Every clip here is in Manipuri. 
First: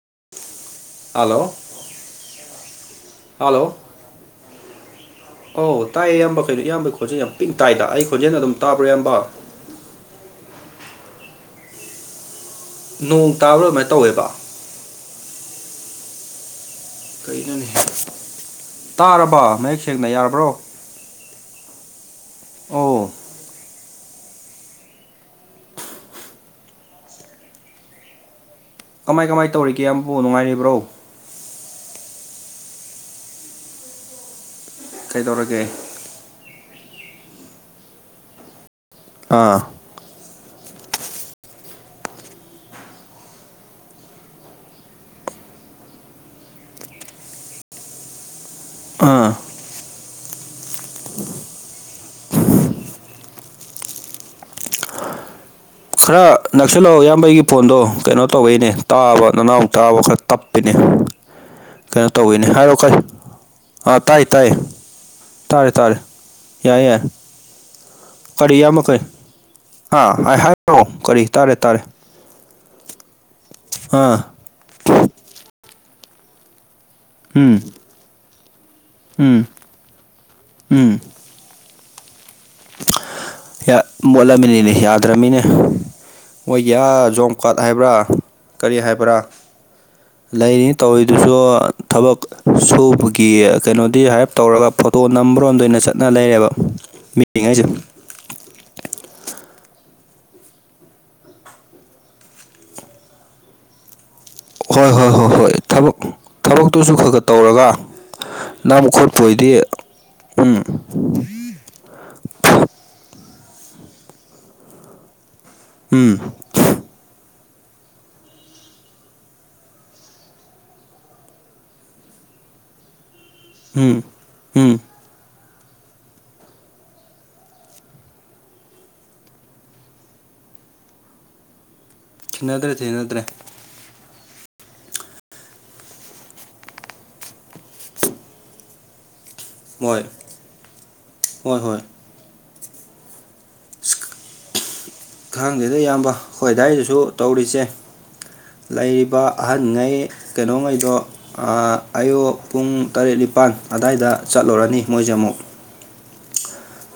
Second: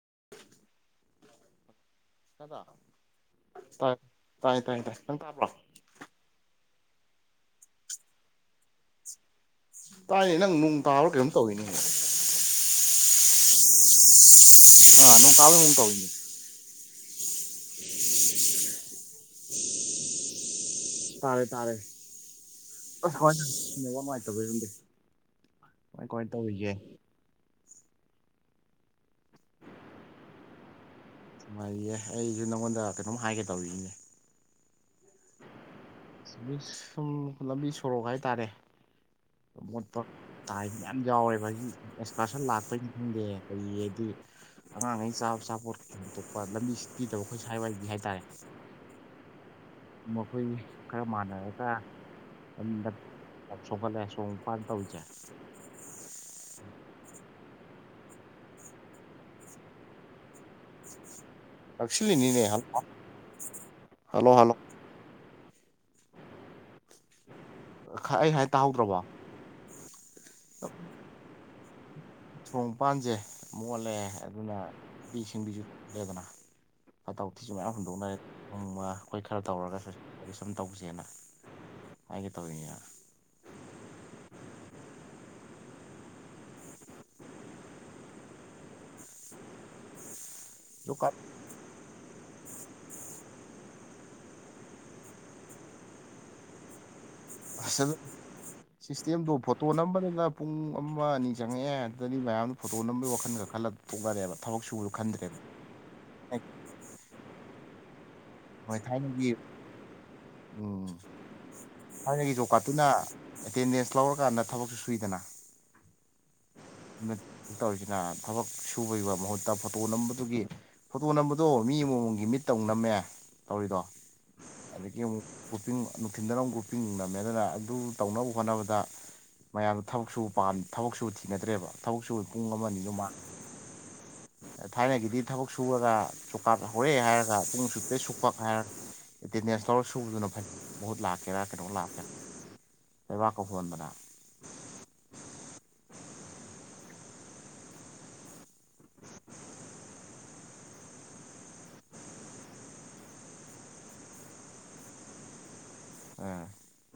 [inaudible] ꯍꯂꯣ ꯑ ꯇꯥꯏ ꯇꯥꯏ ꯇꯥꯏ ꯇꯥꯏ ꯅꯪ ꯇꯥꯂꯣ ꯑꯧ ꯇꯥꯏꯌꯦ ꯏꯌꯥꯝꯕ ꯀꯩꯅꯣ ꯏꯌꯥꯝꯕꯩ ꯈꯣꯟꯖꯦꯜ ꯌꯥꯝ ꯄꯤꯛ ꯇꯥꯏꯗ ꯑꯩ ꯈꯣꯟꯖꯦꯜ ꯑꯗꯨꯝ ꯇꯥꯕ꯭ꯔꯣꯌꯥꯝꯝꯕ ꯇꯥꯏꯅꯦ ꯅꯪ ꯅꯅꯨꯡ ꯇꯥꯕꯥ ꯀꯩꯅꯣꯝ ꯇꯧꯋꯤꯅꯦ ꯅꯣꯡ ꯇꯥꯕ꯭ꯔꯥ ꯑꯗꯨꯃꯥꯏꯅ ꯇꯧꯋꯦꯕ ꯑꯥ ꯅꯣꯡ ꯇꯥꯕꯩ [unintelligible] ꯇꯧ ꯀꯩꯅꯣ ꯇꯥꯔꯕ ꯃꯌꯦꯛ ꯁꯦꯡꯅ ꯌꯥꯔꯕ꯭ꯔꯣ ꯇꯥꯔꯦ ꯇꯥꯔꯦ [unintelligible] ꯑꯣ ꯐꯕ ꯅꯨꯡꯉꯥꯏꯇꯕꯔꯝꯗꯦ ꯀꯃꯥꯏ ꯀꯃꯥꯏꯅ ꯇꯧꯔꯤꯒꯦ ꯀꯃꯥꯏ ꯀꯃꯥꯏ ꯇꯧꯔꯤꯒꯦ ꯑꯃꯕꯨ ꯅꯨꯡꯉꯥꯏꯔꯤꯕ꯭ꯔꯣ ꯅꯨꯡꯉꯥꯏꯌꯦ ꯑꯩꯁꯨ ꯅꯪꯉꯣꯟꯗ ꯀꯩꯅꯣꯝ ꯍꯥꯏꯒꯦ ꯇꯧꯔꯤꯅꯦ ꯀꯩꯗꯧꯔꯒꯦ ꯁꯨꯝ ꯂꯝꯕꯤ ꯁꯣꯔꯣꯛ ꯍꯥꯏꯇꯥꯔꯦ ꯑꯥ ꯃꯣꯠꯄ ꯇꯥꯏ ꯌꯥꯝ ꯌꯥꯎꯋꯦꯕ ꯍꯥꯏꯛ ꯑꯦꯛꯁꯀꯔꯁꯟ ꯂꯥꯛꯄꯒꯤꯅꯤ ꯈꯪꯗꯦ ꯀꯩ ꯍꯥꯏꯗꯤ ꯑꯉꯥꯡ ꯑꯩ ꯆꯥꯕ ꯆꯥꯄꯣꯠ ꯈꯇꯣꯛꯄ ꯂꯝꯕꯤꯁꯤ ꯄꯤꯗꯕ ꯑꯩꯈꯣꯏ ꯁꯥꯏꯋꯥꯏꯗꯤ ꯍꯥꯏꯇꯥꯔꯦ ꯑꯥ ꯃꯈꯣꯏ ꯈꯔ ꯃꯥꯟꯅꯔꯒ ꯁꯣ ꯐꯂꯦꯁ ꯐꯥ ꯇꯧ ꯆꯦ ꯈꯔ ꯅꯛꯁꯤꯜꯂꯛꯑꯣ ꯏꯌꯥꯝꯕꯩꯒꯤ ꯐꯣꯟꯗꯣ ꯀꯩꯅꯣ ꯇꯧꯋꯛꯏꯅꯦ ꯇꯥꯕ ꯅꯅꯥꯎ ꯇꯥꯕ ꯈꯔ ꯇꯞꯄꯤꯅꯦ ꯀꯩꯅꯣ ꯅꯛꯁꯤꯜꯂꯤꯅꯤꯅꯦ ꯇꯧꯋꯤꯅꯦ ꯍꯜ ꯍꯥꯏꯔꯣ ꯈꯔꯤ ꯑꯥ ꯇꯥꯏ ꯍꯜꯂꯣ ꯇꯥꯏ ꯍꯜꯂꯣ ꯇꯥꯔꯦ ꯇꯥꯔꯦ ꯌꯥꯏ ꯌꯥꯏ ꯑꯩ ꯍꯥꯏ ꯇꯥꯍꯧꯗ꯭ꯔꯕꯣ ꯍꯥꯥ ꯍꯥꯏ ꯍꯥꯏꯈꯛꯑꯣ ꯀꯔꯤ ꯇꯥꯔꯦ ꯇꯥꯔꯦ ꯊꯣꯡ ꯃꯄꯥꯟꯁꯦ ꯃꯨꯛ ꯑꯣꯜꯂꯦ ꯑꯥ ꯑꯗꯨꯅ ꯄꯤ ꯁꯤꯡꯕꯤꯁꯨꯂꯦꯗꯅ ꯐꯇꯥꯎꯊꯤꯁꯨ ꯎꯝ ꯃꯌꯥꯝ ꯍꯨꯟꯗꯣꯛꯅꯔꯦ ꯎꯃ ꯑꯩꯈꯣꯏ ꯈꯔ ꯇꯧꯔꯒꯁꯨ ꯑꯩ ꯁꯨꯝ ꯎꯝ ꯇꯧꯁꯦꯅ ꯑꯩꯒꯤ ꯇꯕ ꯌꯥ ꯃꯣꯂꯃꯤꯅꯤꯅꯦ ꯌꯥꯗꯔꯃꯤꯅꯦ ꯃꯣꯏꯒꯤꯌꯥ ꯖꯣꯝ ꯀꯥꯔꯠ ꯍꯥꯏꯕ꯭ꯔꯥ ꯀꯔꯤ ꯍꯥꯏꯕ꯭ꯔꯥ ꯂꯩꯔꯤꯅꯤ ꯇꯧꯔꯤꯗꯨꯁꯨ ꯊꯕꯛ ꯁꯨꯕꯒꯤ ꯀꯩꯅꯣꯗꯤ ꯍꯥꯏꯔꯞ ꯇꯧꯔꯒ ꯐꯣꯇꯣ ꯅꯝꯕꯔꯣꯝꯗ ꯑꯣꯏꯅ ꯆꯠꯅ ꯂꯩꯔꯦꯕ ꯃꯤꯉꯩꯁꯦ ꯑꯁ ꯁꯤꯁꯇ ꯗ ꯐꯣꯇꯣ ꯅꯝꯕꯗꯨꯅ ꯄꯨꯡ ꯑꯃ ꯑꯅꯤ ꯆꯪꯉꯛꯑꯦ ꯑꯗꯨꯗꯤ ꯃꯌꯥꯝꯗ ꯐꯣꯇꯣ ꯅꯝꯕꯒꯤ ꯋꯥꯈꯜ ꯈꯔ ꯈꯜꯂ ꯇꯣꯛꯅꯔꯦꯕ ꯊꯕꯛ ꯁꯨꯕꯗꯣ ꯍꯣꯏ ꯍꯣꯏ ꯍꯣꯏ ꯈꯟꯗ꯭ꯔꯦꯕ ꯍꯣꯏ ꯊꯕꯛ ꯊꯕꯛꯇꯨꯁꯨ ꯈꯔ ꯈꯔ ꯇꯧꯔꯒ ꯃꯣꯏ ꯅꯝ ꯈꯣꯠꯄ ꯊꯥꯏꯅꯒꯤ ꯑꯣꯏꯗꯤ ꯎꯝ ꯊꯥꯏꯅꯒꯤ ꯆꯖꯣꯀꯥꯠꯇꯨꯅ ꯑꯦꯇꯦꯟꯗꯦꯟꯁ ꯂꯧꯔꯀꯥꯟꯗ ꯊꯕꯛꯁꯨ ꯁꯨꯏꯗꯅ ꯎꯝ ꯇꯧꯔꯤꯁꯤꯅ ꯊꯕꯛ ꯁꯨꯕꯒꯤ ꯃꯍꯨꯠꯇ ꯐꯣꯇꯣ ꯅꯝꯕꯗꯨꯒꯤ ꯐꯣꯇꯣ ꯅꯝꯕꯗꯣ ꯃꯤ ꯑꯃꯃꯝꯒꯤ ꯃꯤꯠ ꯇꯧ ꯅꯝꯃꯦ ꯇꯧꯔꯤꯗꯣ ꯎꯝ ꯎꯝ ꯑꯗꯒꯤ ꯑꯃꯨꯛ ꯒ꯭ꯔꯨꯞꯄꯤꯡ ꯅꯨꯡꯊꯤꯤꯟꯗꯔꯝꯛ ꯒ꯭ꯔꯨꯞꯄꯤꯡ ꯉꯝꯃꯦ ꯑꯗꯨꯅ ꯑꯗꯨ ꯇꯧꯅꯕ ꯍꯣꯠꯅꯕꯗ ꯃꯌꯥꯝꯗ ꯊꯕꯛꯁꯨꯝ ꯊꯕꯛꯁꯨ ꯊꯤꯅꯗ꯭ꯔꯦꯕ ꯊꯕꯛꯁꯨ ꯄꯨꯡ ꯊꯤꯅꯗ꯭ꯔꯦ ꯑꯃꯅꯤꯅꯤ ꯑꯗꯨ ꯃꯥ ꯊꯤꯅꯗ꯭ꯔꯦ ꯊꯥꯏꯅꯒꯤꯗꯤ ꯊꯕꯛ ꯁꯨꯔꯒ ꯆꯣꯀꯥꯔ ꯍꯧꯔꯦ ꯍꯥꯏꯔꯒ ꯄꯨꯡ ꯁꯨꯄꯦ ꯁꯨꯛꯄ ꯍꯥꯏꯔꯒ ꯑꯦꯇꯦꯟꯗꯦꯟꯁ ꯂꯧꯔ ꯃꯣꯏ ꯁꯨꯕꯗꯨꯅ ꯐꯩ ꯃꯍꯨꯠ ꯂꯥꯛꯀꯦꯔꯥ ꯍꯣꯏ ꯀꯩꯅꯣ ꯍꯣꯏ ꯂꯥꯛꯀꯦꯔꯥ ꯂꯩꯕꯥꯛ ꯀꯧꯍꯣꯟꯕꯅ ꯑꯩꯈꯣꯏꯗꯥꯋꯥꯏꯗꯁꯨ ꯇꯧꯔꯤꯁꯦ ꯂꯩꯔꯤꯕ ꯑꯍꯟꯉꯩ ꯀꯩꯅꯣꯉꯩꯗꯣ ꯑꯌꯨꯛ ꯄꯨꯡ ꯇꯔꯦꯠ ꯅꯤꯄꯥꯜ ꯑꯗꯨꯗꯥꯏꯗ ꯆꯠꯂꯨꯔꯅꯤ ꯃꯣꯏꯁꯦ ꯑꯃꯨꯛ ꯑꯥ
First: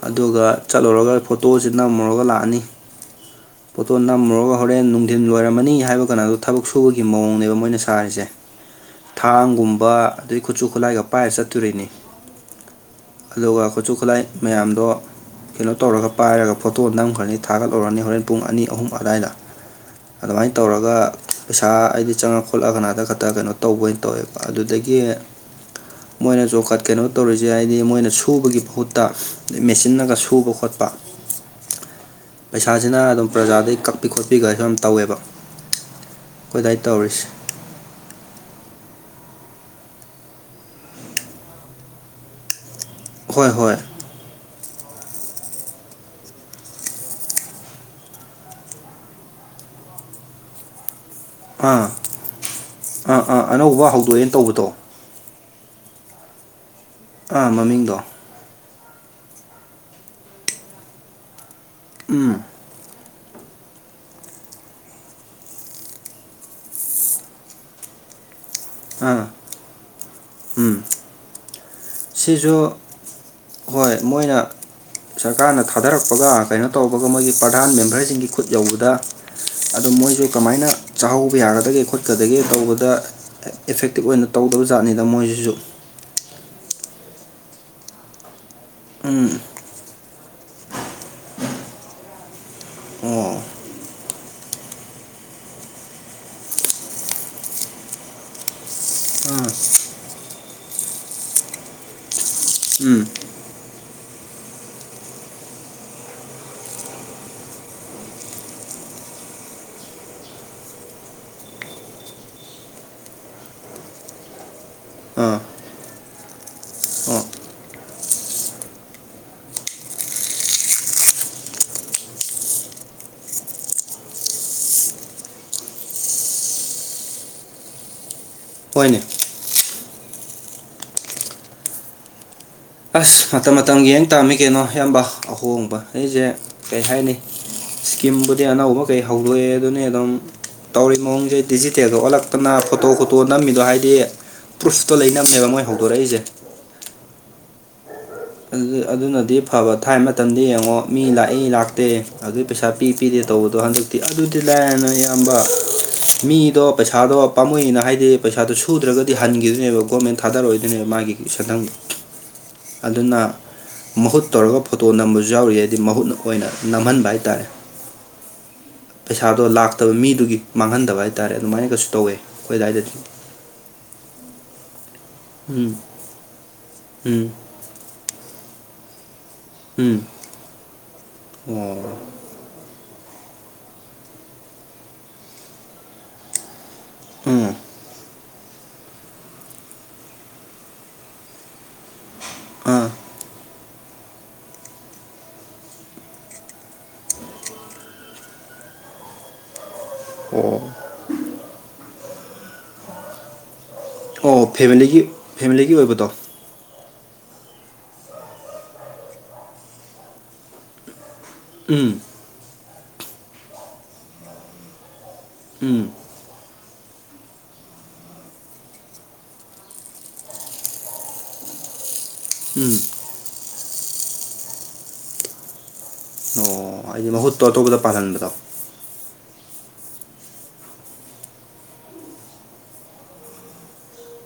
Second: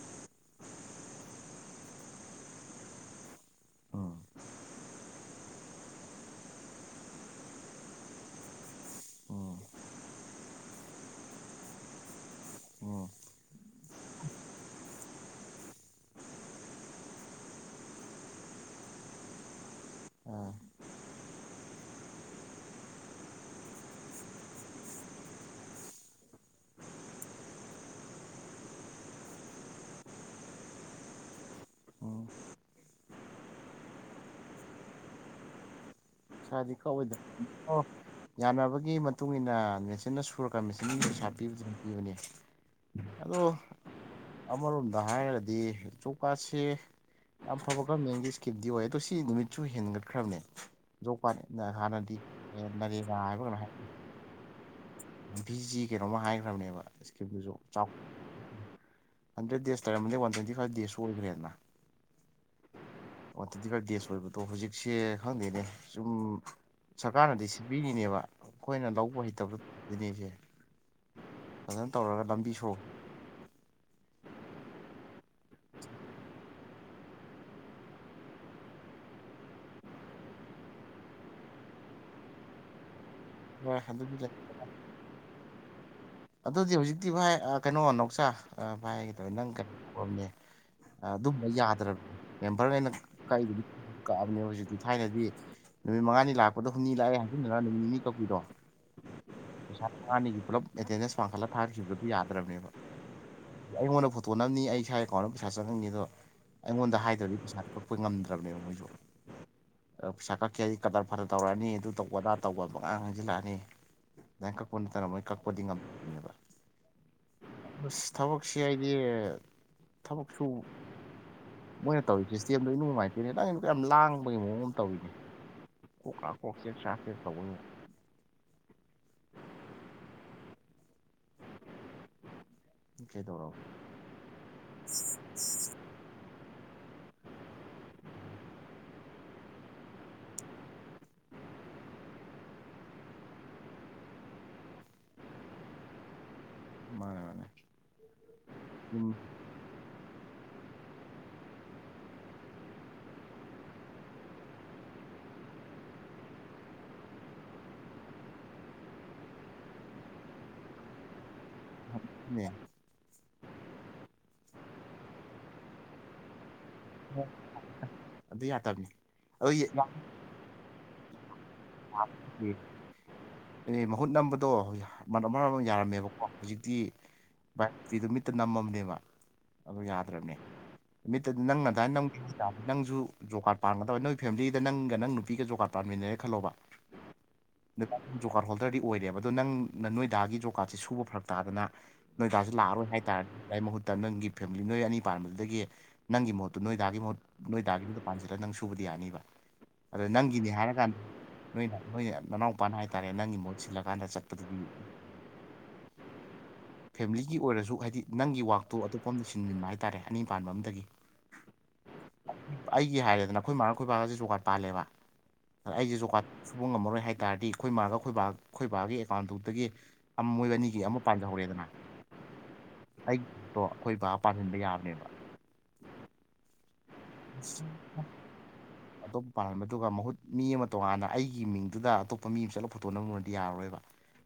ꯑꯗꯨꯒ ꯆꯠꯂꯨꯔꯒ ꯐꯣꯇꯣꯁꯤ ꯅꯝꯃꯨꯔꯒ ꯂꯥꯛꯑꯅꯤ ꯄꯣꯠꯇꯣ ꯅꯝꯃꯨꯔꯒ ꯍꯣꯔꯦꯟ ꯅꯨꯡꯊꯤꯟ ꯂꯣꯏꯔꯝꯃꯅꯤ ꯍꯥꯏꯕ ꯀꯅꯥꯗꯣ ꯊꯕꯛ ꯁꯨꯕꯒꯤ ꯃꯑꯣꯡꯅꯦꯕ ꯃꯣꯏꯅ ꯁꯥꯔꯤꯁꯦ [inaudible] ꯎꯝ ꯊꯥꯡꯒꯨꯝꯕ ꯑꯗꯨꯗꯩ ꯈꯨꯠꯁꯨ ꯈꯨꯠꯂꯥꯏꯒ ꯄꯥꯏꯔꯒ ꯆꯠꯇꯣꯔꯤꯩꯅꯤ ꯎꯝ ꯑꯗꯨꯒ ꯈꯨꯠꯁꯨ ꯈꯨꯠꯂꯥꯏ ꯃꯌꯥꯝꯗꯣ ꯀꯦꯂꯣꯠ ꯇꯧꯔꯒ ꯄꯥꯏꯔꯒ ꯐꯣꯇꯣ ꯅꯝꯈ꯭ꯔꯅꯤ ꯊꯥꯒꯠꯂꯨꯔꯅꯤ ꯍꯣꯔꯦꯟ ꯄꯨꯡ ꯑꯅꯤ ꯑꯍꯨꯝ ꯑꯗꯨꯗꯥꯏꯗ ꯎꯝ ꯑꯗꯨꯃꯥꯏꯅ ꯇꯧꯔꯒ ꯄꯩꯁꯥ ꯑꯩꯗꯤ ꯆꯪꯉ ꯈꯣꯠꯂ ꯀꯅꯥꯗ ꯈꯛꯇ ꯀꯩꯅꯣ ꯇꯧꯕ ꯑꯣꯏꯅ ꯇꯧꯋꯦꯕ ꯑꯗꯨꯗꯒꯤ ꯑꯒꯤ ꯃꯣꯏꯅ ꯖꯣꯀꯥꯠ ꯀꯩꯅꯣ ꯇꯧꯔꯤꯁꯦ ꯍꯥꯏꯗꯤ ꯃꯣꯏꯅ ꯁꯨꯕꯒꯤ ꯃꯍꯨꯠ ꯇ ꯃꯦꯆꯤꯟꯅꯟꯅꯒ ꯁꯨꯕ ꯈꯣꯠꯄ ꯎꯝ ꯄꯩꯁꯥꯁꯤꯅ ꯑꯗꯨꯝ ꯄ꯭ꯔꯖꯥꯗꯒꯤꯩ ꯀꯛꯄꯤ ꯈꯣꯠꯄꯤꯒꯁꯨ ꯑꯗꯨꯝ ꯇꯧꯋꯦꯕ ꯏꯁꯗꯤ ꯀꯛꯑꯣꯏꯗ ꯑꯣ ꯌꯥꯅꯕꯒꯤ ꯃꯇꯨꯡ ꯏꯟꯅ ꯃꯦꯆꯤꯟꯅ ꯁꯨꯔꯒ ꯃꯦꯆꯤꯟ ꯄꯩꯁꯥ ꯄꯤꯕꯗꯨꯝ ꯄꯤꯕꯅꯦ ꯑꯗꯣ ꯑꯃꯔꯣꯝꯗ ꯍꯥꯏꯔꯗꯤ ꯆꯣꯄꯥꯠꯁꯤ ꯌꯥꯝ ꯐꯕ ꯒꯔꯃꯦꯟꯒꯤ ꯏꯁꯀꯤꯝꯗꯤ ꯑꯣꯏ ꯑꯗꯣ ꯁꯤ ꯅꯨꯃꯤꯠꯁꯨ ꯍꯦꯟꯒꯠꯈ꯭ꯔꯕꯅꯦ ꯌꯣꯛ ꯄꯅꯦ ꯍꯥꯟꯅꯗꯤ ꯅꯔꯦꯒꯥꯥ ꯍꯥꯏꯕ ꯀꯩꯅꯣ ꯍꯥꯏ ꯐꯤꯁꯤ ꯀꯩꯅꯣꯝꯃ ꯍꯥꯏꯈ꯭ꯔꯕꯅꯦꯕ ꯏꯁꯀꯤ꯭ꯔꯤꯞꯇꯨꯁꯨ ꯆꯥꯎ ꯍꯟꯗ꯭ꯔꯦꯠ ꯗꯦꯖ ꯇ ꯂꯩꯔꯝꯃꯗꯤ ꯋꯥꯟ ꯇ꯭ꯋꯦꯟꯇꯤ ꯐꯥꯏꯚ ꯗꯦꯖꯁꯨ ꯑꯣꯏꯈ꯭ꯔꯦꯅ ꯎꯝ ꯋꯥꯇꯤꯗꯤꯤꯀ ꯒꯦꯁ ꯑꯣꯏꯕꯗꯣ ꯍꯧꯖꯤꯛꯁꯦ ꯈꯪꯗꯦꯅꯦ ꯁꯨꯝ ꯁꯔꯀꯥꯔꯅꯗꯤ ꯁꯤꯠꯕꯤꯔꯤꯅꯦꯕ ꯑꯩꯈꯣꯏꯅ ꯂꯧꯕ ꯍꯩꯇꯕꯗꯨꯅꯤꯁꯦ ꯎꯝ ꯁꯤꯁꯨ ꯁꯣꯔꯣꯛ ꯍꯣꯏ ꯃꯣꯏꯅ ꯁꯔꯀꯥꯔꯅ ꯊꯥꯗꯔꯛꯄꯒ ꯀꯩꯅꯣ ꯇꯧꯕꯒ ꯃꯣꯏꯒꯤ ꯄ꯭ꯔꯙꯥꯟ ꯃꯦꯝꯕꯔꯁꯤꯡꯒꯤ ꯈꯨꯠ ꯌꯧꯕꯗ ꯑꯗꯣ ꯃꯣꯏꯁꯨ ꯀꯃꯥꯏꯅ ꯆꯥꯍꯧꯕ ꯌꯥꯒꯗꯒꯦ ꯈꯣꯠꯀꯗꯒꯦ ꯇꯧꯕꯗ ꯍꯣꯏ ꯏꯐꯦꯛꯇꯤꯞ ꯑꯗꯨꯗꯤ ꯑꯣꯏꯅ ꯇꯧꯗꯕ ꯖꯥꯠꯅꯤꯗ ꯃꯣꯏꯁꯤꯁꯨ ꯑꯗꯨꯗꯤ ꯍꯧꯖꯤꯛꯇꯤ ꯚꯥꯏ ꯀꯩꯅꯣ ꯅꯣꯛꯆꯥꯥ ꯑ ꯚꯥꯏ ꯀꯩꯗꯧꯋꯤ ꯅꯪ ꯀꯩꯅ ꯇꯧꯝꯅꯦ ꯑꯗꯨꯝꯕ ꯌꯥꯗ꯭ꯔꯕ ꯃꯦꯝꯕꯔꯩꯅ ꯀꯥꯏꯗꯨ ꯀꯥꯕꯅꯦ ꯍꯧꯖꯤ ꯍꯧꯖꯤꯛꯇꯤ ꯊꯥꯏꯅꯗꯤ ꯅꯨꯃꯤꯠ ꯃꯉꯥꯅꯤ ꯂꯥꯛꯄꯗꯣ ꯍꯨꯝꯅꯤ ꯂꯥꯛꯑꯦ ꯍꯟꯆꯤꯟꯗꯨꯒ ꯅꯨꯃꯤꯠ ꯅꯤꯅꯤ ꯀꯛꯄꯤꯔꯣ ꯄꯩꯁꯥ ꯃꯉꯥꯅꯤꯒꯤ ꯄꯨꯂꯞ ꯑꯦꯇꯦꯟꯗꯦꯟꯁ ꯄꯡꯈꯠꯂꯒ ꯊꯥꯈꯤꯕꯗꯨꯣ ꯌꯥꯗ꯭ꯔꯕꯅꯤ ꯎꯝ ꯑꯩꯉꯣꯟꯗ ꯐꯣꯇꯣꯅꯕꯅꯤ ꯑꯩ ꯏꯁꯥ ꯑꯦꯀꯥꯎꯟꯗ ꯄꯩꯁꯥ ꯆꯪꯍꯟꯅꯤ ꯑꯗꯣ ꯑꯩꯉꯣꯟꯗ ꯍꯥꯏꯗ꯭ꯔꯗꯤ ꯄꯩꯁꯥ ꯀꯛꯄ ꯉꯝꯗ꯭ꯔꯕꯅꯦꯕ ꯃꯣꯏꯁꯨ ꯄꯩꯁꯥ ꯀꯛꯀꯦꯗꯤ ꯀꯇꯔ ꯐꯠꯇꯅ ꯇꯧꯔꯛꯑꯅꯤ ꯑꯗꯨ ꯇꯧꯕꯗꯥ ꯇꯧꯕ ꯃꯉꯥꯡ ꯍꯟꯖꯤꯜꯂꯛꯑꯅꯤ ꯀꯛꯄꯅꯤ ꯇꯔ ꯃꯣꯏ ꯑꯥ ꯀꯛꯄꯗꯤ ꯉꯕ ꯑꯣ ꯑꯁ ꯊꯕꯛꯁꯤ ꯍꯥꯏꯗꯤ ꯊꯕꯛ ꯁꯨ ꯃꯣꯏꯅ ꯇꯧꯔꯤ ꯁꯤꯁꯇꯦꯝꯗꯣ ꯑꯩ ꯅꯨꯡ ꯅꯨꯡꯉꯥꯏꯇꯦꯅꯦꯗꯪ ꯑꯩꯅ ꯀ ꯌꯥꯝ ꯂꯥꯡꯕꯒꯤ ꯃꯑꯣꯡ ꯑꯃ ꯇꯧꯔꯤꯅꯦ ꯀꯀꯥ ꯀꯣꯛꯦ ꯆꯦ ꯁꯒꯅ ꯍꯣꯏꯅꯦ ꯑꯁ ꯃꯇꯝ ꯀꯩꯗꯧꯔꯕ ꯃꯇꯝꯒꯤ ꯌꯦꯡ ꯇꯥꯝꯃꯤ ꯀꯩꯅꯣ ꯑꯌꯥꯝꯕ ꯑꯍꯣꯡꯕ ꯑꯩꯁꯦ ꯀꯩ ꯍꯥꯏꯅꯤ ꯏꯁꯀꯤꯝꯕꯨꯗꯤ ꯑꯅꯧꯕ ꯀꯩ ꯍꯧꯗꯣꯛꯑꯦ ꯑꯗꯨꯅꯤ ꯑꯗꯨꯝ ꯇꯧꯔꯤꯔꯤꯕ ꯃꯑꯣꯡꯁꯦ ꯗꯤꯖꯤꯇꯦꯜ ꯊꯣꯛꯍꯜꯂꯛꯇꯅ ꯐꯣꯇꯣ ꯈꯣꯇꯣ ꯅꯝꯃꯤꯗꯣ ꯍꯥꯏꯗꯤ ꯄ꯭ꯔꯣꯁꯇꯣ ꯂꯩꯅꯕꯅꯦꯕꯉꯣꯏ ꯍꯧꯗꯣꯔꯛꯏꯁꯦ ꯃꯥꯅꯦ ꯃꯥꯅꯦ ꯌꯨꯝꯅꯦ ꯑꯗꯨꯅꯗꯤ ꯐꯕ ꯊꯥꯏꯃ ꯃꯇꯝꯗꯤ ꯌꯦꯡꯉꯣ ꯃꯤ ꯂꯥꯛꯏ ꯂꯥꯛꯇꯦ ꯑꯗꯨꯒꯤ ꯄꯩꯁꯥ ꯄꯤ ꯄꯤꯗꯦ ꯇꯧꯕꯗꯣ ꯍꯟꯗꯛꯇꯤ ꯑꯗꯨꯗꯤ ꯂꯥꯏꯔꯅ ꯌꯥꯝ ꯊꯝꯕ ꯃꯤꯗꯣ ꯄꯩꯁꯥꯗꯣ ꯄꯥꯝꯃꯣꯏꯅ ꯍꯥꯏꯗꯤ ꯄꯩꯁꯥꯗꯣ ꯁꯨꯗ꯭ꯔꯒꯗꯤ ꯍꯟꯈꯤꯗꯨꯣꯏꯅꯦꯕ ꯒꯣꯔꯃꯦꯟ ꯊꯥꯗꯔꯛꯑꯣꯏꯗꯨꯣꯏꯅꯦꯕ ꯃꯥꯒꯤ ꯁꯟꯗꯝ ꯌꯥ ꯑꯗꯨꯅ ꯃꯍꯨꯠ ꯇꯧꯔꯒ ꯐꯣꯇꯣ ꯅꯝꯕꯁꯨ ꯌꯥꯎꯔꯤ ꯍꯥꯏꯗꯤ ꯃꯍꯨꯠꯅ ꯑꯣꯏꯅ ꯅꯝꯍꯟꯕ ꯍꯥꯏ ꯇꯥꯔꯦ ꯑꯗꯨ ꯌꯥꯗꯕꯅꯤ ꯄꯩꯁꯥꯗꯣ ꯑꯗꯨ ꯂꯥꯛꯇꯕ ꯃꯤꯗꯨꯒꯤ ꯃꯥꯡꯍꯟꯗꯕ ꯍꯥꯏꯇꯥꯔꯦ ꯑꯗꯨꯃꯥꯏꯅ ꯀꯩꯁꯨ ꯇꯧꯋꯦ ꯑꯩꯈꯣꯏ ꯑꯗꯨꯗꯥꯋꯥꯏꯗꯗꯤ ꯑꯦ ꯃꯍꯨꯠ ꯅꯝꯕꯗꯣ ꯃꯔ ꯑꯃ ꯎꯝ ꯌꯥꯔꯝꯃꯦꯕꯀꯣ ꯍꯧꯖꯤꯛꯇꯤ ꯎꯝ ꯚꯥꯏꯔꯛꯇꯤꯗꯣ ꯃꯤꯠꯇ ꯅꯝꯃꯝꯅꯦꯕ ꯑꯗꯨ ꯎꯝ ꯌꯥꯗ꯭ꯔꯕꯅꯦ ꯅꯨꯃꯤꯠꯇꯗꯤ ꯅꯪꯅ ꯑꯣ ꯑꯗꯨꯗꯥꯏꯅ ꯅꯪꯗꯤ ꯅꯪꯁꯨ ꯖꯣ ꯀꯥꯔꯠ ꯄꯥꯟꯒꯗꯕ ꯅꯣꯏ ꯐꯦꯃꯤꯂꯤꯗ ꯅꯪꯒ ꯅꯪ ꯅꯨꯄꯤꯒꯖꯣ ꯀꯥꯔꯠ ꯄꯥꯟꯃꯤꯟꯅꯔ ꯈꯜꯂꯣꯕ ꯎꯝ ꯀꯥꯟ ꯖꯣ ꯀꯥꯔꯠ ꯍꯣꯜꯗꯔꯗꯤ ꯑꯣꯏꯔꯦꯕ ꯑꯗꯣ ꯅꯪ ꯅꯣꯏ ꯗꯥꯒꯤ ꯖꯣ ꯀꯥꯔꯗꯁꯦ ꯁꯨꯕ ꯐꯔꯛ ꯇꯥꯗꯅ ꯅꯣꯏꯗꯥꯁ ꯂꯥꯛꯑꯔꯣꯏ ꯑꯥ ꯍꯥꯏꯇꯥꯔꯗꯤ ꯑꯗꯨ ꯃꯍꯨꯠ ꯅꯪꯒꯤ ꯐꯦꯃꯤꯂꯤ ꯅꯣꯏ ꯑꯅꯤ ꯄꯥꯟꯕꯗꯨꯗꯒꯤ ꯅꯪꯒꯤ ꯃꯍꯣꯠꯇꯣ ꯅꯣꯏ ꯊꯥꯒꯤ ꯃꯍꯣꯠ ꯅꯣꯏ ꯇꯥꯒꯤ ꯃꯄꯥꯟꯁꯤꯗ ꯅꯪ ꯁꯨꯕꯗꯤ ꯌꯥꯅꯤꯕ ꯑꯗ ꯑꯣ ꯅꯪꯒꯤꯅꯤ ꯍꯥꯏꯔꯀꯥꯟꯗ ꯅꯣꯏꯅ ꯅꯣꯏꯅ ꯃꯅꯥꯎꯄꯥꯅ ꯍꯥꯏꯇꯥꯔꯦ ꯅꯪꯒꯤ ꯃꯍꯨꯠ ꯁꯤꯜꯂꯀꯥꯟꯗ ꯆꯠ ꯑꯣ ꯐꯦꯃꯤꯂꯤꯒꯤ ꯐꯦꯃꯤꯂꯤꯒꯤ ꯑꯣꯏꯕꯗꯣ ꯐꯦꯃꯤꯂꯤꯒꯤ ꯑꯣꯏꯔꯁꯨ ꯍꯥꯏꯗꯤ ꯅꯪꯒꯤ ꯋꯥꯛꯇꯣ ꯑꯇꯣꯞꯄ ꯑꯃꯝ ꯂꯣꯏꯁꯤꯟꯕꯤꯟꯕ ꯍꯥꯏꯇꯥꯔꯦ ꯑꯅꯤ ꯄꯥꯟꯕ ꯑꯝꯗꯒꯤ ꯎꯝ ꯑꯩꯒꯤ ꯍꯥꯏꯔꯦꯗꯅ ꯅꯈꯣꯏ ꯃꯥꯥꯈꯣꯏ ꯄꯕꯥꯒꯁ ꯖꯀꯥꯠ ꯄꯥꯜꯂꯦꯕ ꯑꯗ ꯎꯝ ꯑꯩꯁꯦ ꯖꯣꯀꯥꯠ ꯁꯨꯕ ꯉꯝꯃꯔꯣꯏ ꯍꯥꯏ ꯇꯥꯔꯗꯤ ꯑꯩꯈꯣꯏ ꯃꯥꯒ ꯑꯩꯈꯣꯏ ꯕꯥ ꯑꯩꯈꯣꯏ ꯕꯥꯒꯤ ꯑꯦꯀꯥꯎꯟꯇꯨꯛꯇꯒꯤ ꯃꯣꯏ ꯑꯅꯤꯒꯤ ꯑꯃ ꯄꯥꯟꯖꯍꯧꯔꯦꯗꯅ ꯎꯝ ꯑꯩꯗꯣ ꯑꯩꯈꯣꯏ ꯕꯥ ꯄꯥꯁꯤꯟꯕ ꯌꯥꯕꯅꯦꯕ ꯑꯣ ꯍꯥꯏꯗꯤ ꯃꯍꯨꯠꯇꯣ ꯑꯇꯣꯞꯄꯗ ꯄꯥꯜꯍꯟꯕꯗꯣ ꯄꯥ ꯑꯗꯨꯒ ꯃꯍꯨꯠ ꯃꯤ ꯑꯃ ꯇꯣꯉꯥꯟꯅ ꯑꯩꯒꯤ ꯃꯤꯡꯗꯨꯗ ꯑꯇꯣꯞꯄ ꯃꯤ ꯑꯃ ꯆꯠꯂꯒ ꯐꯣꯇꯣꯛꯅꯕꯅꯗꯤ ꯌꯥꯔꯔꯣꯏꯕ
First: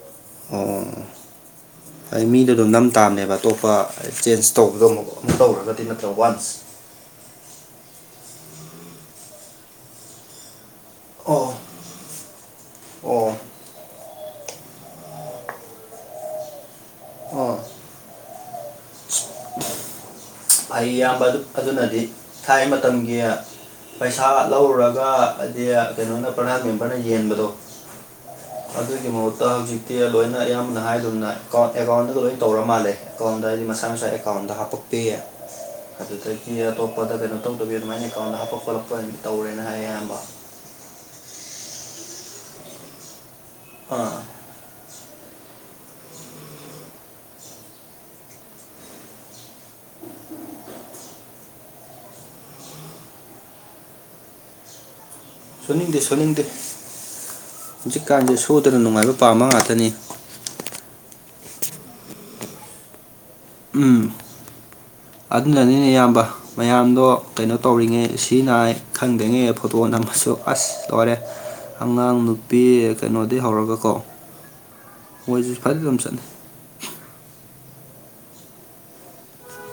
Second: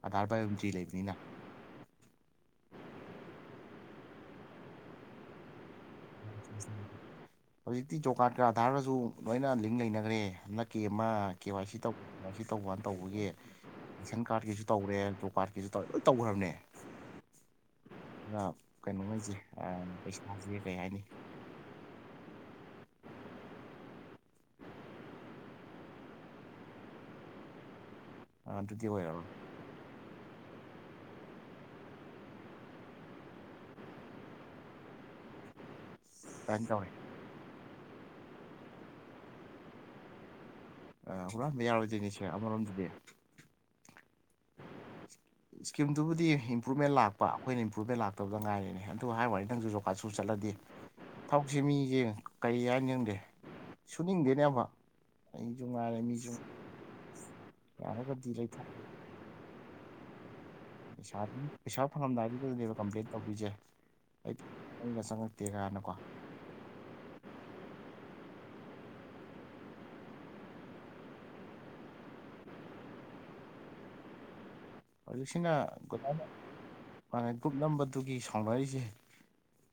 ꯑꯙꯥꯔꯨ ꯄꯥꯏꯨꯝꯇꯤ ꯂꯩꯕꯅꯤꯅ ꯑꯩ ꯃꯤꯗꯣ ꯑꯗꯨꯝ ꯅꯝ ꯇꯥꯕꯅꯦꯕ ꯑꯇꯣꯞꯄ ꯆꯦꯟꯖ ꯇꯧꯕꯗꯣ ꯑꯃꯨꯛ ꯑꯃꯛ ꯇꯧꯔꯒꯗꯤ ꯅ ꯗ ꯋꯥꯟꯁ ꯍꯧꯖꯤꯛꯇꯤ ꯣ ꯀꯥꯔꯠꯀ ꯑꯙꯥꯔꯒꯁꯨ ꯂꯣꯏꯅ ꯂꯤꯡ ꯂꯩꯅꯈ꯭ꯔꯦ ꯍꯟꯗꯛ ꯀꯦ ꯑꯃ ꯑꯣ ꯀꯦ ꯋꯥꯏ ꯁꯤ ꯇꯧ ꯋꯥ ꯁꯤ ꯇꯧ ꯇꯕꯥꯅ ꯇꯧꯕꯒꯤ ꯑꯣ ꯔꯦꯁꯟ ꯀꯥꯔꯠꯀꯤꯁꯨ ꯇꯧꯔꯦ ꯣ ꯀꯥꯔꯀꯤꯁꯨ ꯇꯧꯔꯦ ꯂꯣꯏ ꯇꯧꯈ꯭ꯔꯕꯅꯦ ꯑꯣ ꯀꯩꯅꯣꯉꯁꯦ ꯄꯩꯁꯥꯁꯤ ꯑꯩ ꯏꯌꯥꯝꯕ ꯑꯗꯨꯅꯗꯤ ꯊꯥꯏ ꯃꯇꯝꯒꯤ ꯄꯩꯁꯥ ꯂꯧꯔꯨꯔꯒ ꯍꯥꯏꯗꯤ ꯀꯩꯅꯣꯅ ꯄ꯭ꯔꯙꯥꯟ ꯃꯦꯝꯕꯔꯅ ꯌꯦꯟꯕꯗꯣ ꯑꯗꯨꯗꯤ ꯑꯗꯨꯒꯤ ꯑꯣꯏꯔꯔꯣꯏ ꯃꯍꯨꯠꯇ ꯍꯧꯖꯤꯛꯇꯤ ꯂꯣꯏꯅ ꯑꯌꯥꯝ ꯅ ꯍꯥꯏꯗꯨꯝꯅ ꯑꯦꯀꯥꯎꯟ ꯑꯦꯀꯥꯎꯟꯗꯒ ꯂꯣꯏ ꯇꯧꯔ ꯃꯥꯜꯂꯦ ꯑꯦꯀꯥꯎꯟꯗ ꯍꯥꯏꯗꯤ ꯃꯁꯥ ꯃꯁꯥ ꯑꯦꯀꯥꯎꯟꯗ ꯍꯥꯞꯄꯛꯄꯤ ꯑꯗꯨꯗꯒꯤ ꯀꯩꯅꯣ ꯇꯧꯔꯦ ꯑꯇꯣꯞꯄꯗ ꯀꯩꯅꯣ ꯇꯧꯗꯕꯤ ꯑꯗꯨꯃꯥꯏꯅ ꯑꯦꯀꯥꯎꯟꯗ ꯍꯥꯞꯄ ꯈꯣꯠꯂꯛꯄ ꯇꯧꯔꯦꯅ ꯍꯥꯏꯌꯦ ꯑꯌꯥꯝꯕ ꯑ ꯄꯨꯔꯥꯗꯤ ꯌꯥꯔꯣꯏꯗꯤꯅꯤ ꯁꯦ ꯑꯃꯔꯣꯝꯗꯗꯤ ꯑ [inaudible] ꯏꯁꯀꯤꯝꯗꯨꯕꯨꯗꯤ ꯏꯝꯄ꯭ꯔꯨꯞꯃꯦꯟ ꯂꯥꯛꯄ ꯑꯩꯈꯣꯏꯅ ꯏꯝꯄ꯭ꯔꯨꯚꯃꯦꯟ ꯂꯇꯕꯗ ꯉꯥꯏꯔꯤꯅꯦ ꯑꯗꯨ ꯍꯥꯏ ꯋꯥꯅꯤ ꯅꯪꯁꯨꯖꯣꯀꯥꯠ ꯁꯨ ꯆꯠꯂ ꯊꯥꯎꯁꯦ ꯃꯤꯁꯦ ꯀꯔꯤ ꯌꯥ ꯆꯪꯗꯦ ꯁꯨꯅꯤꯡꯗꯦꯅꯦ ꯑꯕ ꯁꯣꯅꯤꯡꯗꯦ ꯁꯣꯅꯤꯡꯗꯦ ꯌꯥꯔꯒꯗꯤ ꯍꯧꯖꯤꯛꯀꯥꯟꯗꯤ ꯂꯩꯊꯣꯛ ꯁꯣꯗꯅ ꯅꯨꯡꯉꯥꯏꯕ ꯄꯥꯝꯝꯕ ꯉꯥ ꯇꯅꯤ ꯄꯩꯁꯥ ꯄꯩꯁꯥ ꯐꯪꯂꯝꯗꯥꯏꯗꯤꯗ ꯀꯝꯄ꯭ꯂꯦꯟ ꯇꯧꯕꯤꯁꯦ ꯎꯝ ꯑꯩꯒ ꯆꯪꯉꯛꯇꯦ ꯑꯗꯨꯅꯅꯤꯅꯦ ꯀꯥꯏꯅꯀꯣ ꯏꯌꯥꯝꯕ ꯃꯌꯥꯝꯗꯣ ꯀꯩꯅꯣ ꯇꯧꯔꯤꯉꯩ ꯁꯤ ꯅꯥ ꯈꯪꯗ꯭ꯉꯩ ꯐꯣꯇꯣ ꯅꯝꯃꯁꯨ ꯑꯁ ꯂꯣꯏꯔꯦ ꯑꯉꯥꯡ ꯅꯨꯄꯤ ꯀꯩꯅꯣꯗꯤ ꯍꯧꯔꯒꯀꯣ ꯍꯧꯖꯤꯛꯁꯤꯅ ꯃꯣꯏꯁꯨ ꯐꯖꯅ ꯑꯗꯨꯝ ꯒꯃꯨ ꯆꯠꯅꯩ ꯒ꯭ꯔꯨꯞ ꯅꯝꯕꯗꯨꯒꯤ ꯁꯥꯎꯅꯔꯤꯁꯦ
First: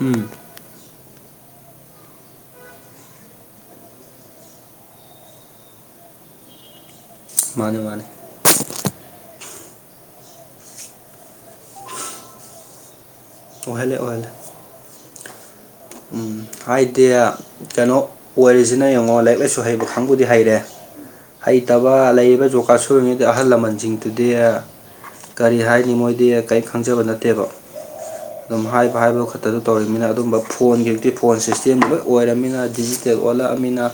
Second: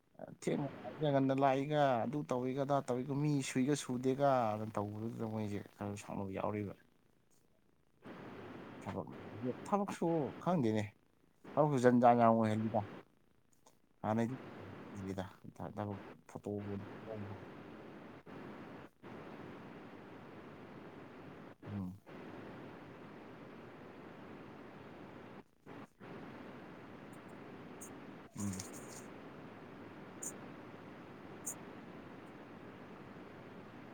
ꯎꯝ ꯊꯦꯡ ꯅ ꯒꯟꯗ ꯂꯥꯛꯏꯒ ꯑꯗꯨ ꯇꯧꯔꯤꯒ ꯑꯗꯥ ꯇꯧꯋꯤꯒ ꯃꯤ ꯁꯨꯏꯒ ꯁꯨꯗꯦꯒꯅ ꯇꯧꯕꯗꯨꯗ ꯃꯣꯏꯁꯦ ꯁꯥꯎꯅꯕ ꯌꯥꯎꯔꯤꯕ ꯃꯥꯅꯦ ꯃꯥꯅꯦ ꯊꯕꯛꯁꯨ ꯈꯪꯗꯦꯅꯦ ꯊꯕꯛꯁꯨ ꯖꯟꯖꯥ ꯌꯥꯝ ꯑꯣꯏꯍꯜꯂꯤꯗ ꯑꯣꯏꯍꯜꯂꯦ ꯑꯅ ꯑꯣꯏꯍꯜꯂꯦ ꯌꯦꯗ ꯎꯝ ꯍꯥꯏꯗꯤ ꯀꯩꯅꯣ ꯑꯣꯏꯔꯤꯁꯤꯅ ꯌꯦꯡꯉꯣ ꯂꯥꯏꯔꯤꯛ ꯂꯥꯏꯁꯨ ꯍꯩꯕ ꯀꯥꯡꯪꯕꯨꯗꯤ ꯍꯩꯔꯦ ꯎꯝ ꯍꯩꯇꯕ ꯂꯩꯔꯤꯕ ꯌꯖꯣꯒꯥꯥ ꯁꯨꯔꯤꯉꯩꯗ ꯑꯍꯜ ꯂꯃꯟꯁꯤꯡꯗꯨꯗꯤ ꯀꯔꯤ ꯍꯥꯏꯅꯤ ꯃꯣꯏꯗꯤ ꯀꯔꯤ ꯈꯪꯖꯕ ꯅꯠꯇꯦꯕ ꯑꯗꯨꯝ ꯍꯥꯏꯕ ꯍꯥꯏꯕ ꯈꯛꯇꯗꯨ ꯇꯧꯔꯤꯝꯅꯤꯅ ꯑꯗꯨꯝꯕ ꯐꯣꯟꯒꯤ ꯍꯧꯖꯤꯛꯇꯤ ꯐꯣꯟ ꯁꯤꯁꯇꯦꯝ ꯂꯣꯏ ꯑꯣꯏꯔꯃꯤꯅ ꯗꯤꯖꯤꯇꯦꯜ ꯑꯣꯜꯂꯛꯑꯃꯤꯅ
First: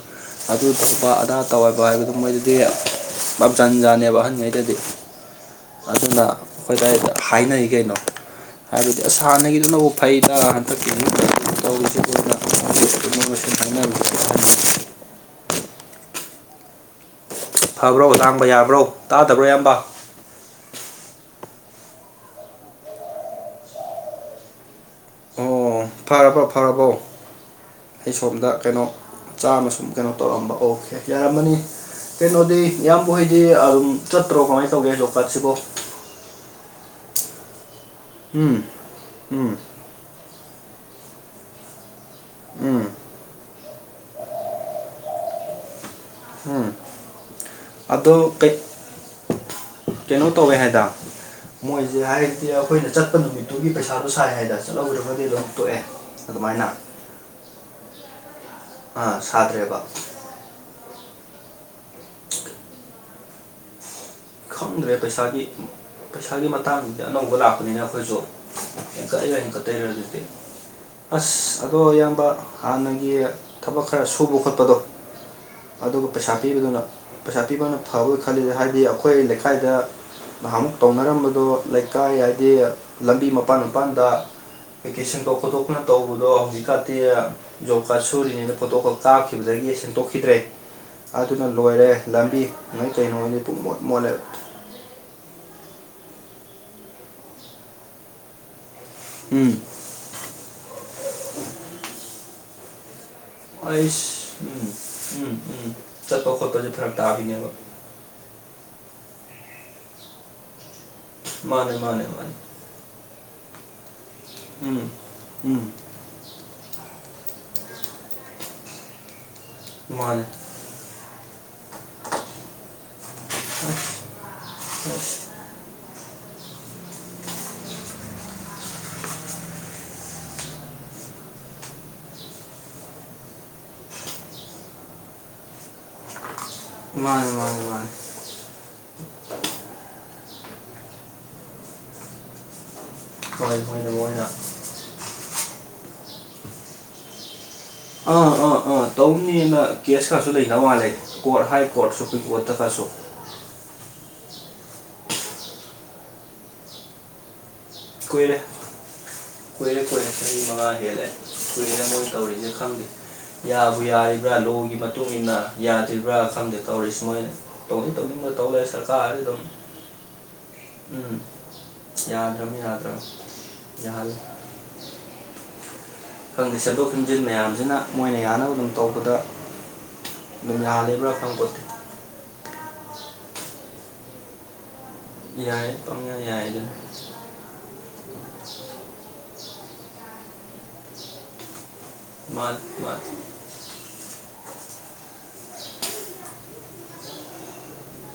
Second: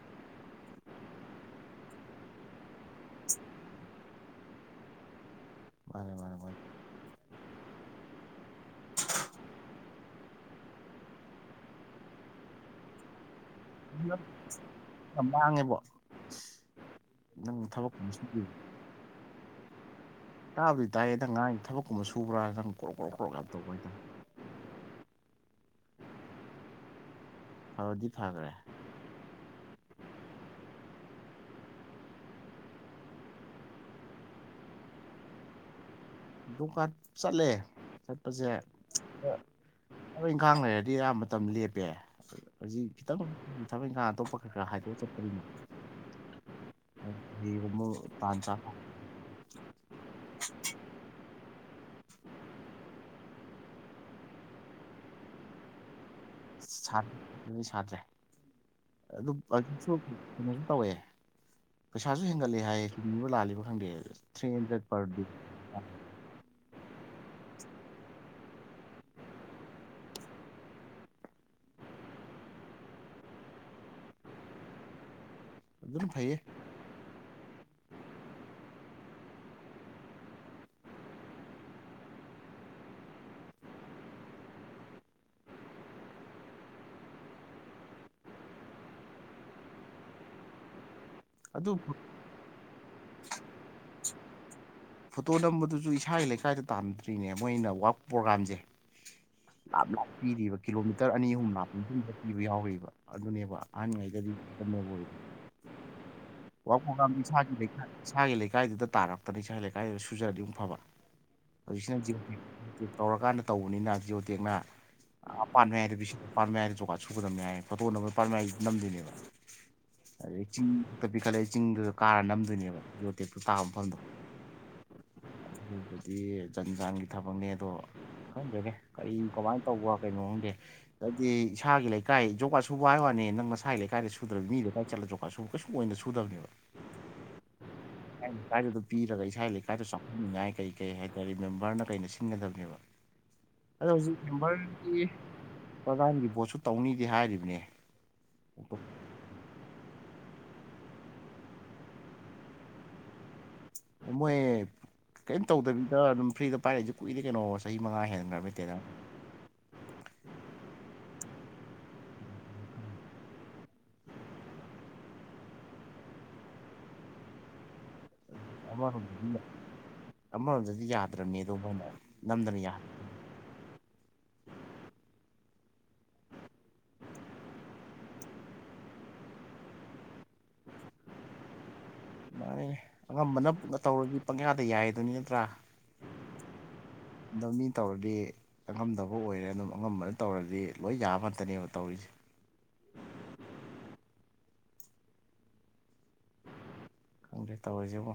ꯑꯗꯨ ꯇꯧꯕ ꯑꯗꯥ ꯇꯧꯥꯏꯕ ꯍꯥꯏꯕꯗꯣ ꯃꯣꯏꯗꯨꯗꯤ ꯄꯞ ꯆꯟ ꯖꯥꯅꯦꯕ ꯑꯍꯟꯉꯩꯗꯗꯤ ꯃꯥꯅꯦ ꯑꯗꯨꯅ ꯃꯥꯅꯦ ꯃꯥꯅꯦ ꯑꯩꯈꯣꯏꯗ ꯍꯥꯏꯅꯔꯤ ꯀꯩꯅꯣ ꯍꯥꯏꯕꯗꯤ ꯑꯁ ꯍꯥꯟꯅꯒꯤꯗꯨꯅꯕꯨ ꯐꯩꯩꯅ ꯍꯟꯗꯛꯀꯤ ꯇꯧꯔꯤꯁꯤ ꯀꯅ ꯈꯥꯏꯅ ꯃꯥꯡꯉꯦꯕꯣ ꯅꯪ ꯐꯕ꯭ꯔꯣ ꯊꯕꯛꯀꯨꯝꯕ ꯂꯥꯡꯕ ꯁꯨꯕꯤ ꯌꯥꯕ꯭ꯔꯣ ꯇꯥꯗꯕ꯭ꯔꯣ ꯏꯌꯥꯝꯕ ꯇꯥꯕꯨꯗꯤ ꯇꯥꯏꯌꯦ ꯅꯪ ꯉꯥꯏ ꯊꯕꯛꯀꯨꯝꯕ ꯁꯨꯕ꯭ꯔꯥ ꯅꯪ ꯀ ꯀ ꯀꯛ ꯀ ꯇꯧꯕꯗ ꯑꯣ ꯐꯔꯕꯣ ꯐꯔꯕꯣ ꯐꯕꯗꯤ ꯑꯩ ꯁꯣꯝꯗ ꯐꯈ꯭ꯔꯦ ꯀꯩꯅꯣ ꯆꯥꯃ ꯁꯨꯝ ꯀꯩꯅꯣ ꯇꯧꯔꯝꯕ ꯑꯣꯀꯦ ꯌꯥꯔꯝꯃꯅꯤ ꯀꯩꯅꯣꯗꯤ ꯏꯌꯥꯝꯕ ꯍꯩꯗꯤ ꯑꯗꯨꯝ ꯆꯠꯇ꯭ꯔꯣ ꯀꯃꯥꯏꯅ ꯇꯧꯒꯦ ꯍꯖꯣꯛꯄꯥꯠꯁꯤꯕꯣ ꯍꯣꯀꯥꯠ ꯆꯠꯂꯦ ꯆꯠꯄꯁꯦ ꯎꯝ ꯎꯝ ꯊꯕ ꯏꯪꯈꯥꯡ ꯂꯩꯔ ꯗꯤ ꯑꯌꯥꯝꯕ ꯃꯇꯝ ꯂꯦꯞꯄꯦ ꯎꯝ ꯍꯧꯖꯤꯛ ꯈꯤꯇꯪ ꯊꯕꯛ ꯏꯟꯈꯥꯡ ꯑꯇꯣꯞꯄ ꯈꯔ ꯈꯔ ꯍꯥꯏꯗꯣꯛꯑ ꯆꯠꯇꯔꯤꯅꯣ ꯎꯝ ꯑꯗꯣ ꯀꯩ ꯀꯩꯅꯣ ꯇꯧꯋꯦ ꯍꯥꯏꯗ ꯃꯣꯏꯁꯦ ꯍꯥꯏꯗꯤ ꯑꯩꯈꯣꯏꯅ ꯆꯠꯄ ꯅꯨꯃꯤꯠꯇꯨꯒꯤ ꯄꯩꯁꯥꯗꯣ ꯁꯥꯏ ꯍꯥꯏꯗꯅ ꯆꯠꯍꯧꯗ꯭ꯔꯒꯗꯤ ꯑꯗꯨꯝ ꯇꯣꯛꯑꯦ ꯑꯗꯨꯃꯥꯏꯅ ꯁꯥꯠꯇ꯭ꯔꯦ ꯑꯥ ꯁꯥꯗ꯭ꯔꯦꯕ ꯑꯗꯨꯁꯨꯅꯣ ꯇꯧꯋꯦ ꯄꯩꯁꯥꯁꯨ ꯍꯦꯟꯒꯠꯂꯦ ꯍꯥꯏꯌꯦ ꯆꯨꯝꯕ ꯂꯥꯜꯂꯤꯕ ꯈꯪꯗꯦ ꯍꯥꯏ ꯈꯪꯗ꯭ꯔꯦ ꯄꯩꯁꯥꯒꯤ ꯄꯩꯁꯥꯒꯤ ꯃꯇꯥꯡꯗ ꯑꯅꯧꯕ ꯂꯥꯛꯄꯅꯤꯅ ꯑꯩꯈꯣꯏꯁꯨ ꯍꯦꯟꯀꯠꯏꯔ ꯍꯦꯟꯀꯠꯠꯇꯩꯔꯦ ꯑꯗꯨꯖꯤꯛꯇꯤ ꯑꯁ ꯑꯗꯣ ꯏꯌꯥꯝꯕ ꯍꯥꯟꯅꯒꯤ ꯊꯕꯛ ꯈꯔ ꯁꯨꯕ ꯈꯣꯠꯄꯗꯣ ꯑꯗꯨꯅ ꯑꯗꯨꯒ ꯐꯩꯌꯦ ꯄꯩꯁꯥ ꯄꯤꯕꯗꯨꯅ ꯄꯩꯁꯥ ꯄꯤꯕꯅ ꯐꯕꯣꯏ ꯈꯜꯂꯤꯗ ꯍꯥꯏꯕꯗꯤ ꯑꯩꯈꯣꯏ ꯂꯩꯀꯥꯏꯗ ꯅꯍꯥꯟ ꯑꯃꯨꯛ ꯇꯧꯅꯔꯝꯕꯗꯣ ꯂꯩꯀꯥꯏ ꯍꯥꯏꯗꯤ ꯂꯝꯕꯤ ꯃꯄꯥꯟ ꯃꯄꯥꯟꯗ ꯚꯦꯀꯦꯁꯟ ꯈꯣꯇꯣꯛꯄꯅ ꯇꯧꯕꯗꯣ ꯍꯧꯖꯤꯛ ꯀꯥꯤ ꯖꯣꯕ ꯀꯥꯔꯗ ꯁꯨꯔꯤꯅꯤꯅ ꯈꯣꯇꯣꯛ ꯀꯥꯈꯤꯕꯗꯒꯤ ꯑꯩꯒꯤ ꯁꯦꯡꯗꯣꯛꯈꯤꯗ꯭ꯔꯦ ꯑꯗꯨꯅ ꯑꯗꯨ ꯂꯣꯏꯔꯦ ꯂꯝꯕꯤ ꯅꯣꯏ ꯆꯩꯩꯅꯣꯉꯗꯤ ꯄꯨꯡ ꯃꯣꯠ ꯃꯣꯠꯂꯦ ꯐꯣꯇꯣ ꯅꯝꯕꯗꯨꯁꯨ ꯏꯁꯥꯒꯤ ꯂꯩꯀꯥꯏꯗ ꯇꯥꯟꯝꯗ꯭ꯔꯤꯅꯦ ꯃꯣꯏꯅ ꯋꯥꯛ ꯄ꯭ꯔꯣꯒꯥꯝꯁꯦ ꯎꯝ ꯂꯥꯞ ꯂꯥꯞ ꯄꯤꯔꯤꯕ ꯀꯤꯂꯣꯃꯤꯇꯔ ꯑꯅꯤ ꯑꯍꯨꯝ ꯂꯥꯞ ꯃꯇꯨꯡꯗ ꯄꯤꯕ ꯌꯥꯎꯔꯤꯕ ꯑꯗꯨꯅꯦꯕ ꯑꯩꯁ ꯎꯝ ꯑꯍꯥꯡꯉꯩꯗꯗꯤꯕꯒꯤ ꯎꯝ ꯎꯝ ꯆꯠꯄ ꯈꯣꯠꯄꯁꯦ ꯐꯔꯛ ꯇꯥꯕꯤꯅꯦꯕ ꯏꯁꯥꯒꯤ ꯂꯩꯀꯥꯏꯗꯨꯗ ꯇꯥꯔꯛꯇꯅꯤ ꯏꯁꯥꯒꯤ ꯂꯩꯀꯥꯏꯗꯨꯗ ꯁꯨꯖꯔꯗꯤ ꯑꯃꯛ ꯐꯕ ꯃꯥꯅꯦ ꯃꯥꯅꯦ ꯍꯧꯖꯤꯛꯁꯤꯅꯖꯤ ꯃꯥꯅꯦ ꯇꯧꯔꯀꯥꯟꯗ ꯇꯧꯕꯅꯤꯅ ꯍꯧꯖꯤꯛ ꯍꯧꯇꯦꯛꯅ ꯎꯝ ꯑꯄꯥ ꯎꯝ ꯍꯥꯏꯏꯗ ꯕꯤ ꯍꯥꯏꯗ ꯁꯨꯒꯗ ꯌꯥꯏ ꯐꯣꯇꯣ ꯄꯥꯝꯃꯤ ꯅꯝꯗꯣꯏꯅꯦꯕ ꯃꯥꯅꯦ ꯑꯗꯩ ꯆꯤꯡꯛꯇ ꯄꯤꯈꯠꯂꯛꯏ ꯆꯤꯡꯗꯨꯗ ꯀꯥꯔ ꯅꯝꯗꯣꯏꯅꯦꯕ ꯂꯣꯇꯦꯛꯇꯨ ꯇꯥꯕ ꯃꯐꯝꯗꯣ ꯑꯁ ꯗꯤ ꯖꯟ ꯖꯥꯟꯒꯤ ꯊꯕꯛꯅꯦ ꯑꯗꯣ ꯈꯪꯖꯒꯦ ꯀꯔꯤ ꯀꯃꯥꯏꯅ ꯇꯧꯕ ꯀꯩꯅꯣ ꯈꯪꯗꯦ ꯍꯥꯏꯗꯤ ꯏꯁꯥꯒꯤ ꯂꯩꯀꯥꯏ ꯖꯣꯒꯥ ꯁꯨꯕ ꯍꯥꯏꯕ ꯋꯥꯅꯤ ꯅꯪ ꯅꯁꯥꯒꯤ ꯂꯩꯀꯥꯏꯗ ꯁꯨꯗ꯭ꯔꯕ ꯃꯤ ꯂꯩꯀꯥꯏ ꯆꯠꯂꯒ ꯖꯣꯒꯥ ꯁꯨꯕ ꯀꯩꯁꯨ ꯁꯨꯗꯕꯅꯦꯕ ꯃꯥꯅꯦ ꯃꯥꯅꯦ ꯃꯥꯅꯦ ꯑ ꯀꯥꯏꯗꯨꯗꯣ ꯄꯤꯔꯒ ꯑꯩ ꯆꯥꯎꯈꯟꯅꯤꯡꯉꯥꯏ ꯀꯩ ꯀꯩ ꯍꯥꯏꯇꯥꯔꯦ ꯃꯦꯝꯕꯔꯅ ꯀꯩꯅ ꯁꯤꯟꯒꯗꯕꯅꯦꯕ ꯍꯣꯏ ꯑꯗꯣ ꯃꯣꯏꯅ ꯍꯧꯖꯤꯛ ꯃꯣꯏꯅ ꯃꯦꯝꯕꯔꯒꯤ ꯄ꯭ꯔꯀꯥꯟꯒꯤ ꯄꯣꯠꯁꯨ ꯇꯧꯅꯤꯗꯦ ꯍꯥꯏꯔꯤꯕꯅꯦ ꯑꯥ ꯑꯥ ꯑꯥ ꯇꯧꯅꯦꯅ ꯀꯦꯁ ꯀꯔꯁꯨ ꯂꯩ ꯅꯋꯥ ꯂꯩ ꯀꯣꯔꯠ ꯍꯥꯏ ꯀꯣꯔꯠ ꯁꯨꯄ꯭ꯔꯤꯝ ꯀꯣꯔꯠꯇ ꯐꯥꯁꯣ ꯃꯣꯏ ꯀꯔꯤꯝ ꯇꯧꯗꯕꯤꯗ ꯑꯗꯨꯝ ꯐ꯭ꯔꯤꯗ ꯄꯥꯏꯔꯛꯏꯁꯦ ꯀꯨꯏꯔꯦ ꯀꯩꯅꯣ ꯑꯣꯏꯔꯁ ꯑꯩꯔ ꯑꯩꯔ ꯀꯄ ꯃꯉ ꯍꯦꯔꯦ ꯀꯔꯗ ꯇꯧꯔꯤꯗ ꯈꯪꯗꯦ ꯌꯥꯕꯨ ꯌꯥꯔꯤꯕ꯭ꯔꯥ ꯂꯣꯒꯤ ꯃꯇꯨꯡ ꯃꯇꯨꯡꯏꯟꯅ ꯌꯥꯗ꯭ꯔꯤꯕ꯭ꯔꯥ ꯈꯪꯗꯦ ꯇꯧꯔꯤ ꯁꯨꯃꯥꯏꯅ ꯇꯧꯗꯤ ꯇꯧ ꯇꯧꯔꯦ ꯁꯔꯀꯥꯔꯁꯤ ꯑꯃꯔꯣꯝꯗꯗꯤ ꯑꯗꯨꯝ ꯑꯃꯔꯣꯝꯗꯗꯤ ꯎꯝ ꯌꯥꯗ꯭ꯔꯕꯅꯤ ꯑꯗꯨ ꯃꯣꯏꯅ ꯌꯥꯗ꯭ꯔꯅꯤ ꯅꯝꯗꯅ ꯌꯥ ꯌꯥꯍꯜꯂꯤ ꯌꯥꯔꯦ ꯈꯪꯗꯦ ꯁꯟꯗꯣꯛ ꯁꯟꯖꯤꯟ ꯃꯌꯥꯝꯁꯤꯅ ꯃꯣꯏꯅ ꯌꯥꯅꯕ ꯑꯗꯨꯝ ꯇꯧꯕꯗ ꯌꯥꯍꯦ ꯄꯨ ꯐꯝꯠꯇ ꯑꯗꯨꯃꯥꯏ ꯑꯉꯝꯕꯅꯅ ꯇꯧꯔꯗꯤ ꯄꯪꯌꯥꯗ ꯌꯥꯏꯗ ꯑꯗꯨ ꯅꯠꯇ꯭ꯔꯥ ꯌꯥꯏ ꯄꯪꯌꯥ ꯌꯥꯏꯗ ꯑꯗꯣ ꯃꯤ ꯇꯧꯔꯗꯤ ꯆꯪꯉꯝꯗꯕ ꯑꯣꯏꯔꯦ ꯑꯗꯨꯝ ꯑꯉꯝꯕꯅ ꯇꯧꯔꯗꯤ ꯂꯣꯏ ꯌꯥꯕ ꯉꯥꯛꯇꯅꯦꯕ ꯇꯧꯔꯤ ꯃ ꯃ ꯈꯪꯄ꯭꯭ꯂꯠ ꯇꯧꯔꯤꯁꯤꯕ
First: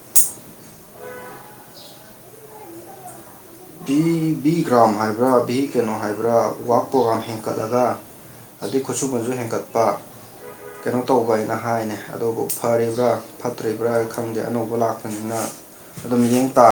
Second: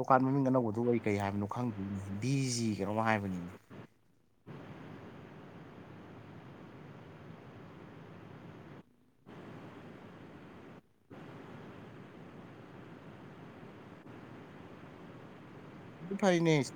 ꯣꯀꯥꯔꯠ ꯃꯃꯤꯡ ꯑꯅꯧꯕꯗꯨ ꯀꯔꯤ ꯀꯔꯤ ꯍꯥꯏꯕꯅꯣ ꯈꯪꯗ ꯚꯤꯁꯤ ꯀꯩꯅꯣꯝꯃ ꯍꯥꯏꯕꯅꯤꯣ ꯚꯤ ꯚꯤ ꯒ꯭ꯔꯥꯝ ꯍꯥꯏꯕ꯭ꯔꯥ ꯚꯤ ꯀꯩꯅꯣ ꯍꯥꯏꯕ꯭ꯔꯥ ꯋꯥꯛ ꯄ꯭ꯔꯣꯒ꯭ꯔꯥꯝ ꯍꯦꯟꯀꯠꯂꯒ ꯑꯗꯨꯗꯩ ꯈꯨꯠꯁꯨꯃꯟꯁꯨ ꯍꯦꯟꯒꯠꯄ ꯀꯩꯅꯣ ꯇꯧꯕ ꯍꯥꯏꯅ ꯍꯥꯏꯅꯦ ꯑꯗꯨꯕꯨ ꯐꯔꯤꯕ꯭ꯔꯥ ꯐꯠꯇ꯭ꯔꯤꯕ꯭ꯔꯥ ꯈꯪꯗꯦ ꯑꯅꯧꯕ ꯂꯥꯛꯄꯅꯤꯅ ꯑꯗꯨ ꯑꯗꯨꯝ ꯌꯦꯠꯌꯦꯡ ꯐꯩꯅꯦ ꯇꯥ